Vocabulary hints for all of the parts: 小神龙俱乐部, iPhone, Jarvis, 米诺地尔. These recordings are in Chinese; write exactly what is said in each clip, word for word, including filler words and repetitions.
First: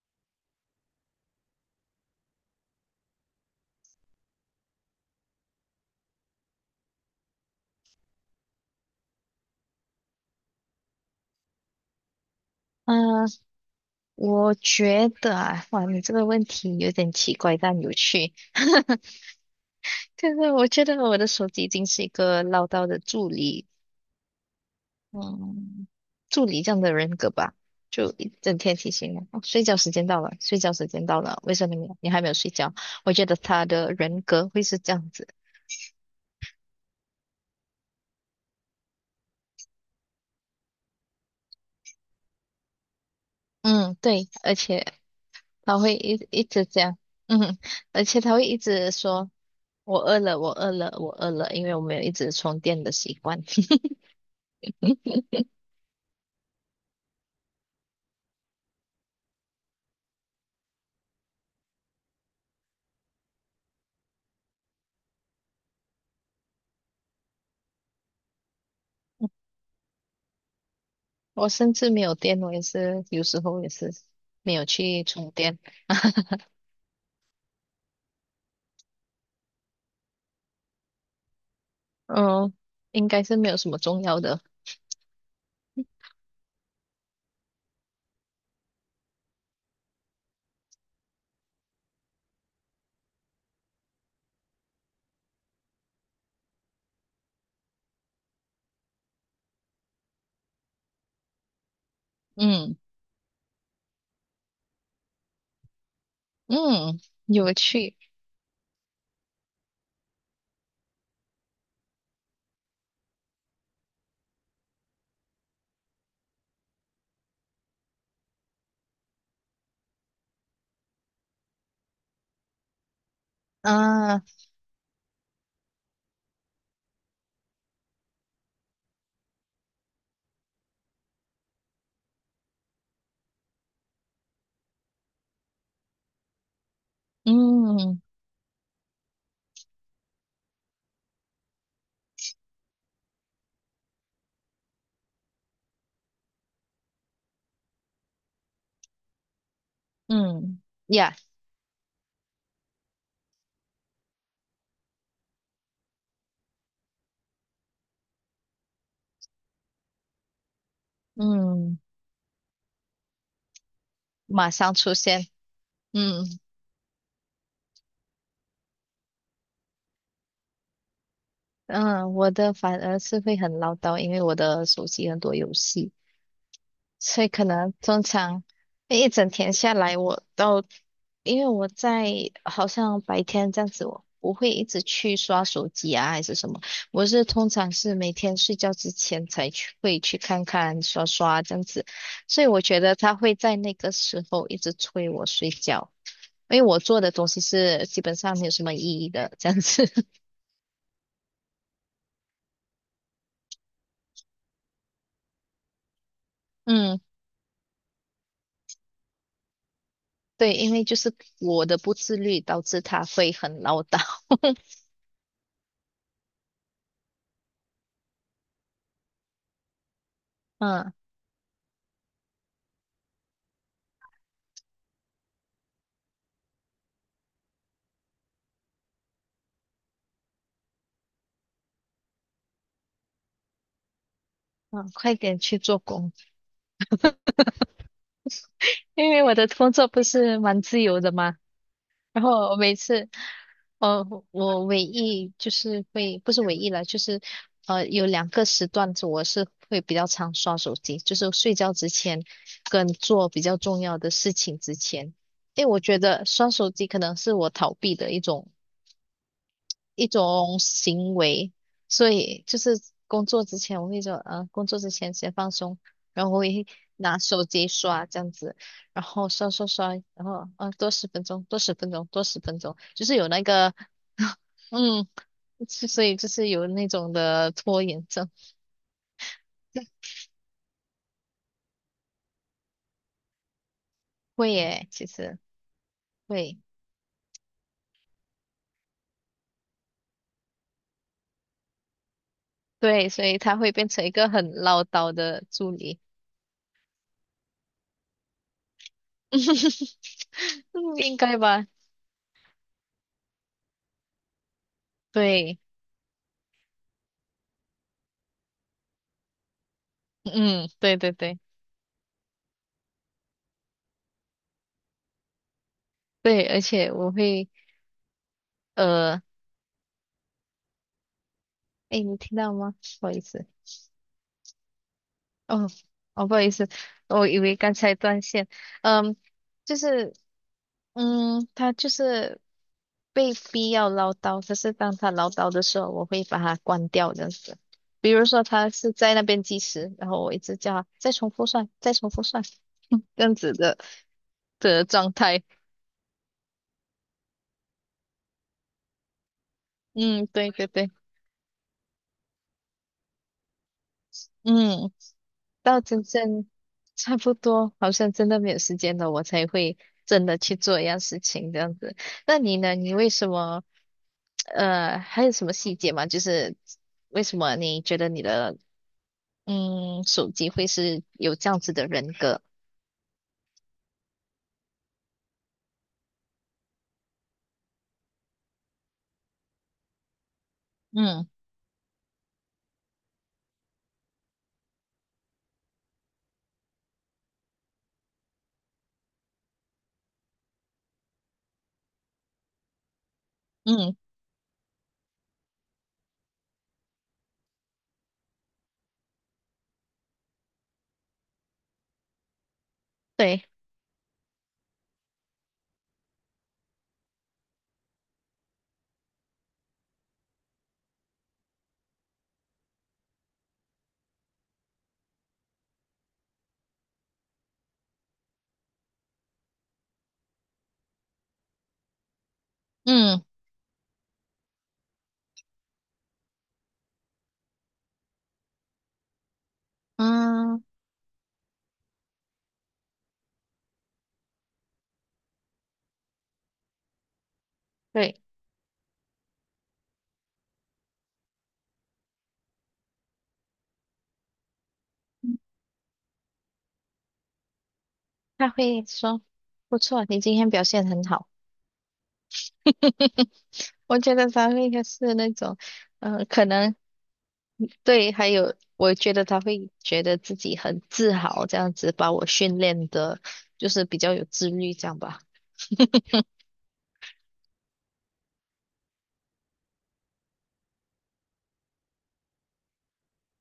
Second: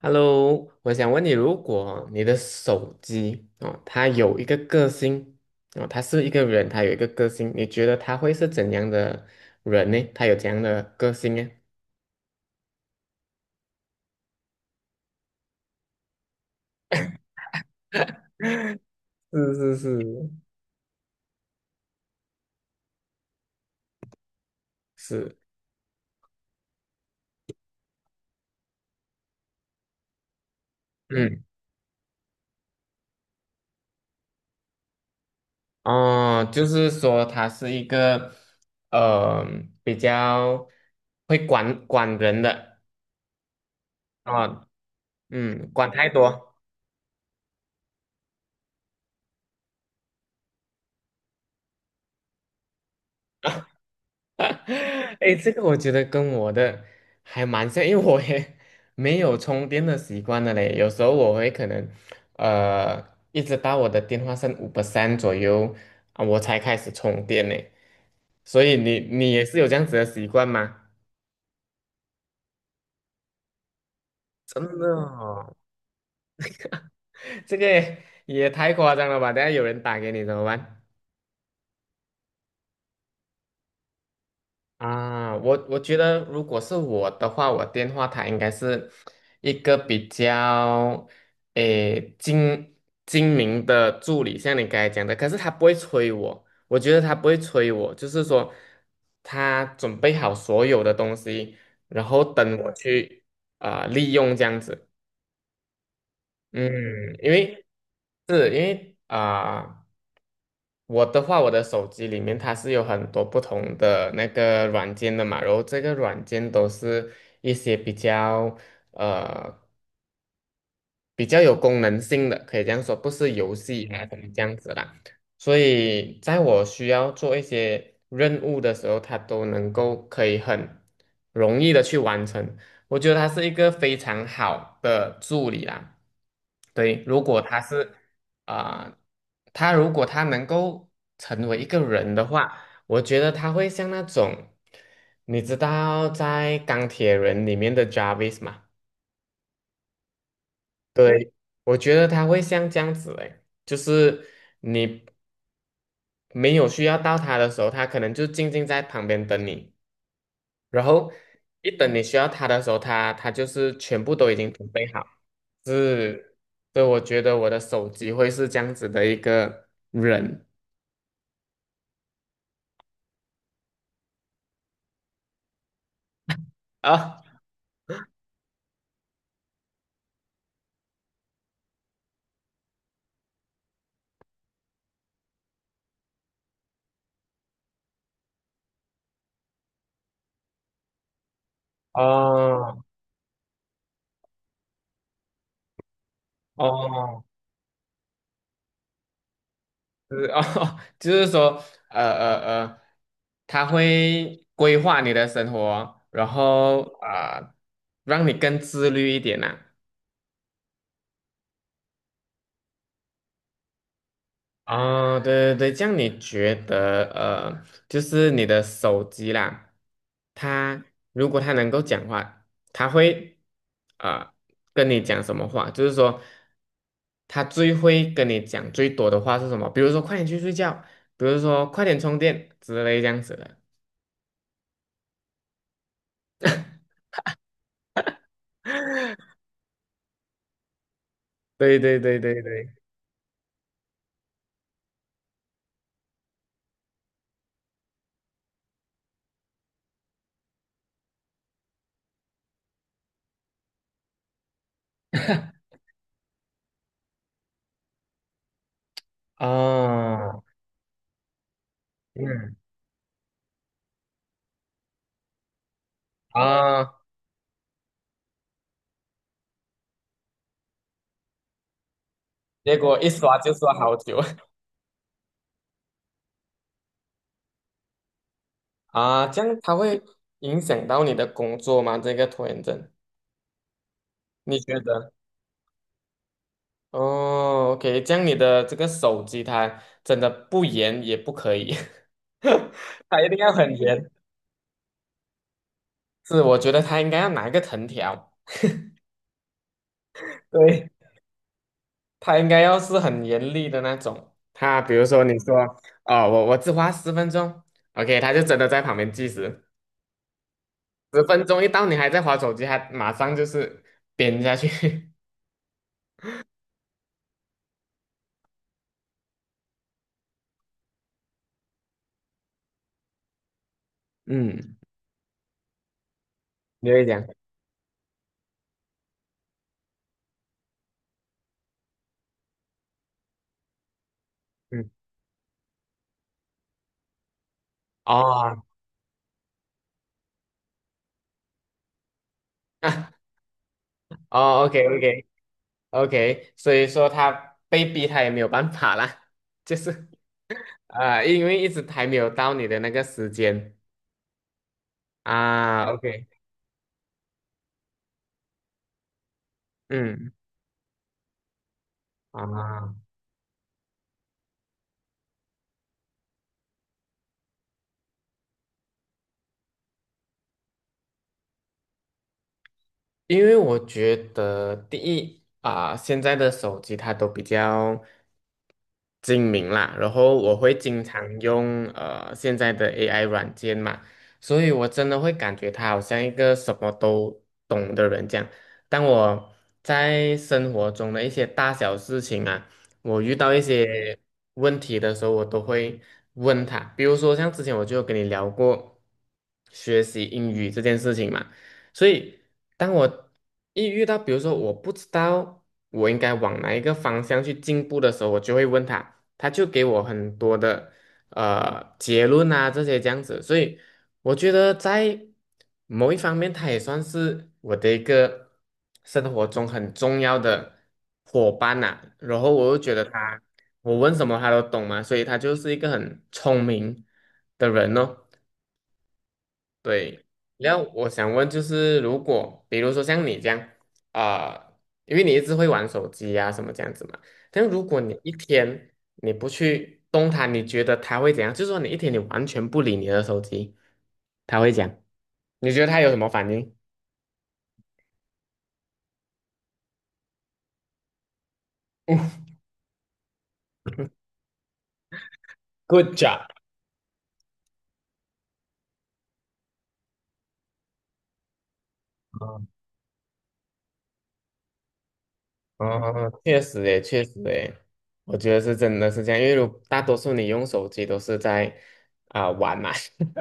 Hello,我想问你，如果你的手机哦，它有一个个性哦，它是一个人，它有一个个性，你觉得他会是怎样的人呢？他有怎样的个性呢？嗯，我觉得啊，哇，你这个问题有点奇怪但有趣。是是就是，是我觉得我的手机已经是一个唠叨的助理，是，嗯，助理这样的人格吧，就一整天提醒我，哦，睡觉时间到了，睡觉时间到了，嗯，为什么你你还没有睡觉？我觉得他的人格会是这样子。哦，就是说他是一个呃比较会管管人的嗯，对，而啊，且嗯，他管会太一一多。 直这样，嗯，而且他会一直说我饿了，我饿了，我饿了，因为我没有一直充电的习惯。哎，这个我觉得跟我的还蛮像，因为我也没有充电的习惯的嘞。有时候我会可能，呃，一直到我的电话剩五 p e 左右啊，我才开始充电呢。所以你你也是有这样子的习惯吗？我甚至没有电，我也是有时候也是没有真的去充哦。 电。这个也也太夸张了吧！等下有人打给你怎么办？嗯，应该是没有什么重要的。啊，我我觉得如果是我的话，我电话它应该是一个比较诶精精明的助理，像你刚才讲的，可是他不会催我，我觉得他不会催我，就是说他准备好所有的东西，然后等我嗯。去啊、呃利用这样子。嗯。嗯，因有为趣是因为啊。我的话，我的手机里面它是有很多不同的那个软件的嘛，然后这个软件都是一些比较呃比较有功能性的，可以这样说，不是游戏啊嗯怎啊。么这样子啦。所以在我需要做一些任务的时候，它都能够可以很容易的去完成。我觉得它是一个非常好的助理啦。对，如果他是嗯。啊、他如果他能够成为一个人的话，我觉得他会像那种，你知道在钢铁人里面的 Jarvis 吗？嗯呀。对，我觉得他会像这样子诶，就是你没有需要到他的时候，他可能就静静在旁边等你，然后一嗯。等你需要他的时候，他他就是全部都已马经准上备出好。现。是，嗯。对，我觉得我的手机会是这样子的一个人嗯，我的反而是会很唠叨，因为我的手机很多游戏。啊，所以可能通常一整天下来，我都因为我在好像白天这样子，我不会一直去刷手机啊，还是什么。我是通常是每天睡觉之前才去会去看看刷刷这样子，所以我哦觉得他会在那个时候一直催我睡觉，因为我做的哦，东西是基本上没有什么意义的这样子。就是哦，就是说，呃呃呃，他会规划你的生活，然后嗯，啊、呃让你更自律一点呐、啊对，因为就是我的不自律导致他会很唠叨。哦，对对对，这样你觉得呃，就是你的手机啦，它嗯。如果它能够讲话，它会啊、呃跟你讲什么话？就是说，它最会跟你讲最多的话是什么？比如说，快点去睡觉，比如说，快点充电之类这样子的。嗯，快点去做工。因为我的工作不是蛮自由的嘛，对对对然对后我对，每次，呃，我唯一就是会，不是唯一了，就是呃，有两个时段子我是会比较常刷手机，就是睡觉之前跟做比较重要的事情之前，因为我觉得刷手机可能是我逃避的一种一啊，种行为，所以嗯就是工作之前我会说，呃，工作之前先放松，然后我会啊，拿手机刷这样子，然后刷刷刷，然后啊，多十分钟，多十分钟，多十分结钟，果就一是有刷那就刷个，好久。 嗯，是所以就是有那种的拖延症。啊，这样它会影响到你的工作吗？这个拖延症，会你觉耶，其得？实会。哦，OK,这样你的这个手机它真的不严也不可以，对，它所一定以要他会很变成严。一个很唠叨的助理。是，我觉得它应该要拿一个藤条，对，嗯，应该吧？它应该要是很严厉的那种。它比如说你说，对。哦，我我只花十分钟，OK,它就真的在旁边计时。嗯，对对十对分钟一到，你还在划手机，还马上就是扁下去。对，而且我会呃。哎，你听到吗？不好意思。嗯，哦。哦，不好意思，你会讲，我以为刚才断线。嗯，就是，嗯，他就是被逼要唠叨，可是嗯，当他唠叨的时候，我会把它关掉这样子。比如说哦，他是在那边计时，然后我一直叫他再重复算，再重复算，啊，这样子的哦，OK 的状 OK 态。OK,所以说他被逼，他也没有办法啦，就是嗯，对对对。啊、呃因为一直还没有到你的那个时间嗯，到啊真，OK,正差不多，好像真的没有时间了，我才会真嗯，的去做一样事情这样子。那你呢？你啊。为什么？呃，还有什么细节吗？就是为什么你觉得你的嗯手机会是有这样子的人格？因为我觉得第一啊、现在的手机它都比较精明啦，然后我会经嗯。常用呃现在的 A I 软件嘛，所以我真的会感觉他好像一个什么都懂的人这样。当我在生活中的一些大小事情啊，我遇到一嗯，些问题的时候，我都会问他。比如说像之前我就有跟你聊过学习英语这件事情嘛。所以当我对。一遇到，比如说我不知道我应该往哪一个方向去进步的时候，我就会问他，他就给我很多的呃结论啊这些这样子，所以我觉得在某一方面，他也算是我的一个生活中很重要的伙伴呐、然后我又觉得嗯。他，我问什么他都懂嘛，所以他就是一个很聪明的人哦。对，嗯，然后我想问，就是如果比如说像你这样啊、呃因为你一直会玩手机呀、什么这样子嘛，但如果你对，一天你不去动它，你觉得它会怎样？就是说你一天你完全不理你的手机，它会讲，你觉得它有什么反应？他会说不错，你今天表现很好。我觉得他会是那种，Good 呃，job,可能对，还有我觉得他会觉得自己很自豪，这样子把我训练的，就是比较有自律，这样吧。哦，确实诶，确实诶，我觉得是真的是这样，因为如大多数你用手机都是在啊、玩嘛，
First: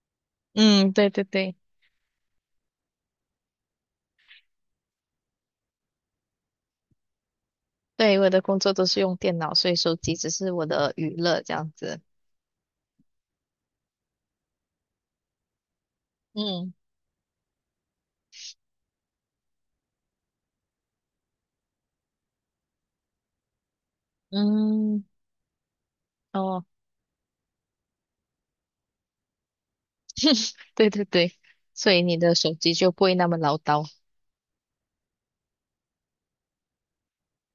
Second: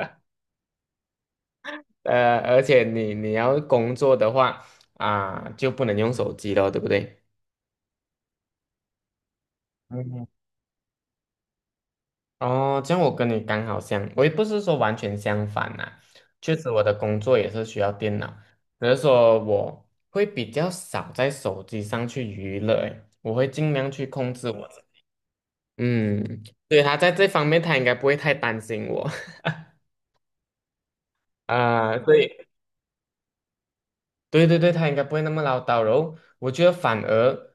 嗯，对对对。呃，而且你你要工作的话啊、就不能用手机了，对不对？对，我的工作都是用电脑，所以手机嗯只是我的娱乐这样子。哦，这样我跟你刚好相，我也不是说完全相反啦、确实嗯。我的工作也是需要电脑，只是说我会比较少在手机上去娱乐，诶，我会尽量去控制我自己。嗯。嗯，哦。对，他在这方面他应该不会太担心我。 对对对，所啊、以你的对手机就不会那么唠叨。对对对，他应该不会那么唠叨，然后我觉得反而。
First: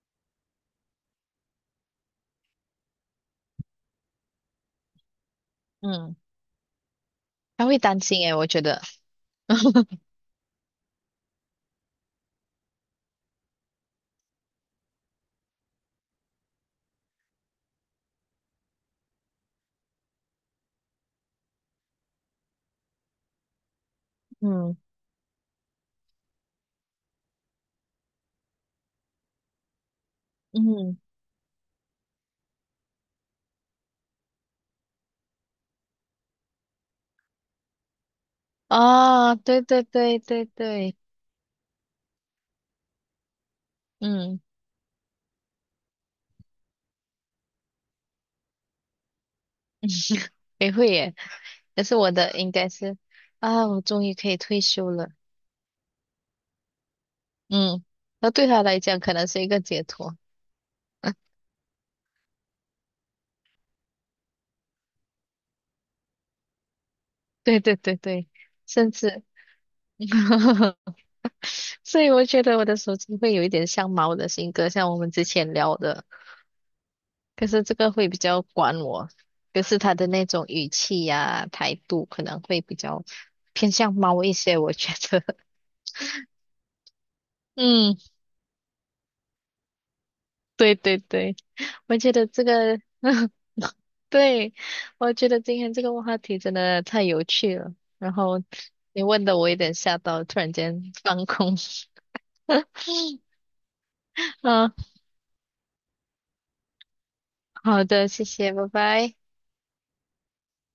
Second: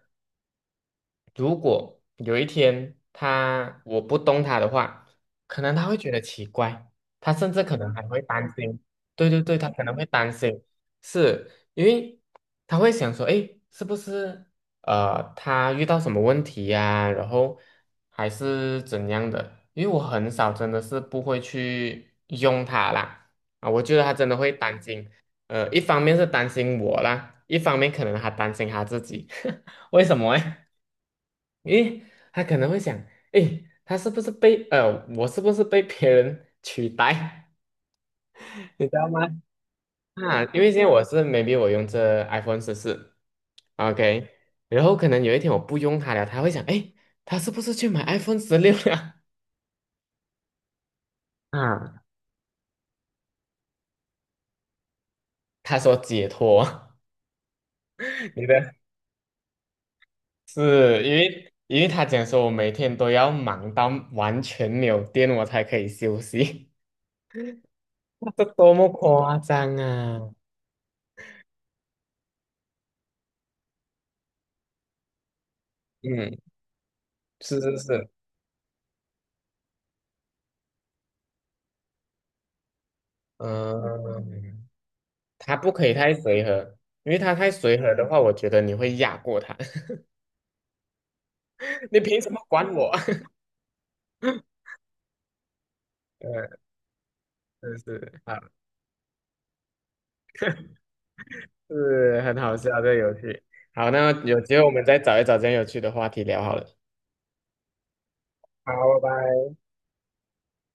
如果有一天他我不动他的话，可能他会觉嗯，得奇怪，他甚至他可会能担还会心诶，我担觉心。得。对对对，他可能会担心，是因为他会想说，诶，是不是呃他遇到什么问题呀、然后还是怎样的？因为我很少真的是不会去用它啦，啊，我觉得他真的会嗯。担心。呃，一方面是担心我啦，一方面可能还担心他自己，为什么诶？嗯。诶，他可能会想，诶，他是不是被呃，我是不是被别人取代？你知道吗？哦，对对对啊，对因为现在对。我是 maybe 我用这 iPhone 十四，OK,嗯，然后可能有一天我不用它了，他会想，诶，他是不是去买 iPhone 十六了？也会耶。可是啊，我的应该是啊，我终于可以退休了。他说解脱，嗯，那 你对他的来讲可能是一个解脱。是因为因为他讲说我每天都要忙到完全没有电，我才可以休息，对对对对，这多么甚至 夸张啊！所以我觉得我的手机会有一点像猫的性格，像我们之前聊的。嗯，可是是这是个是。会比较管我，可是它的那种语气呀、态度可能会比较偏向猫一些，嗯，我觉得。他不可以太随和，因为他太随和嗯，的话，我觉得你会压过他。对对对，我你觉凭得什么这管个，我？对，我觉得今天这个话题真嗯，的太有趣了。是然是，好，后你问的我有点吓到，突然间放空。是很好笑 这个游戏。好，那有机会我嗯，们再找一找这样有趣的话题聊好了。好的，谢谢，拜好，拜拜。拜。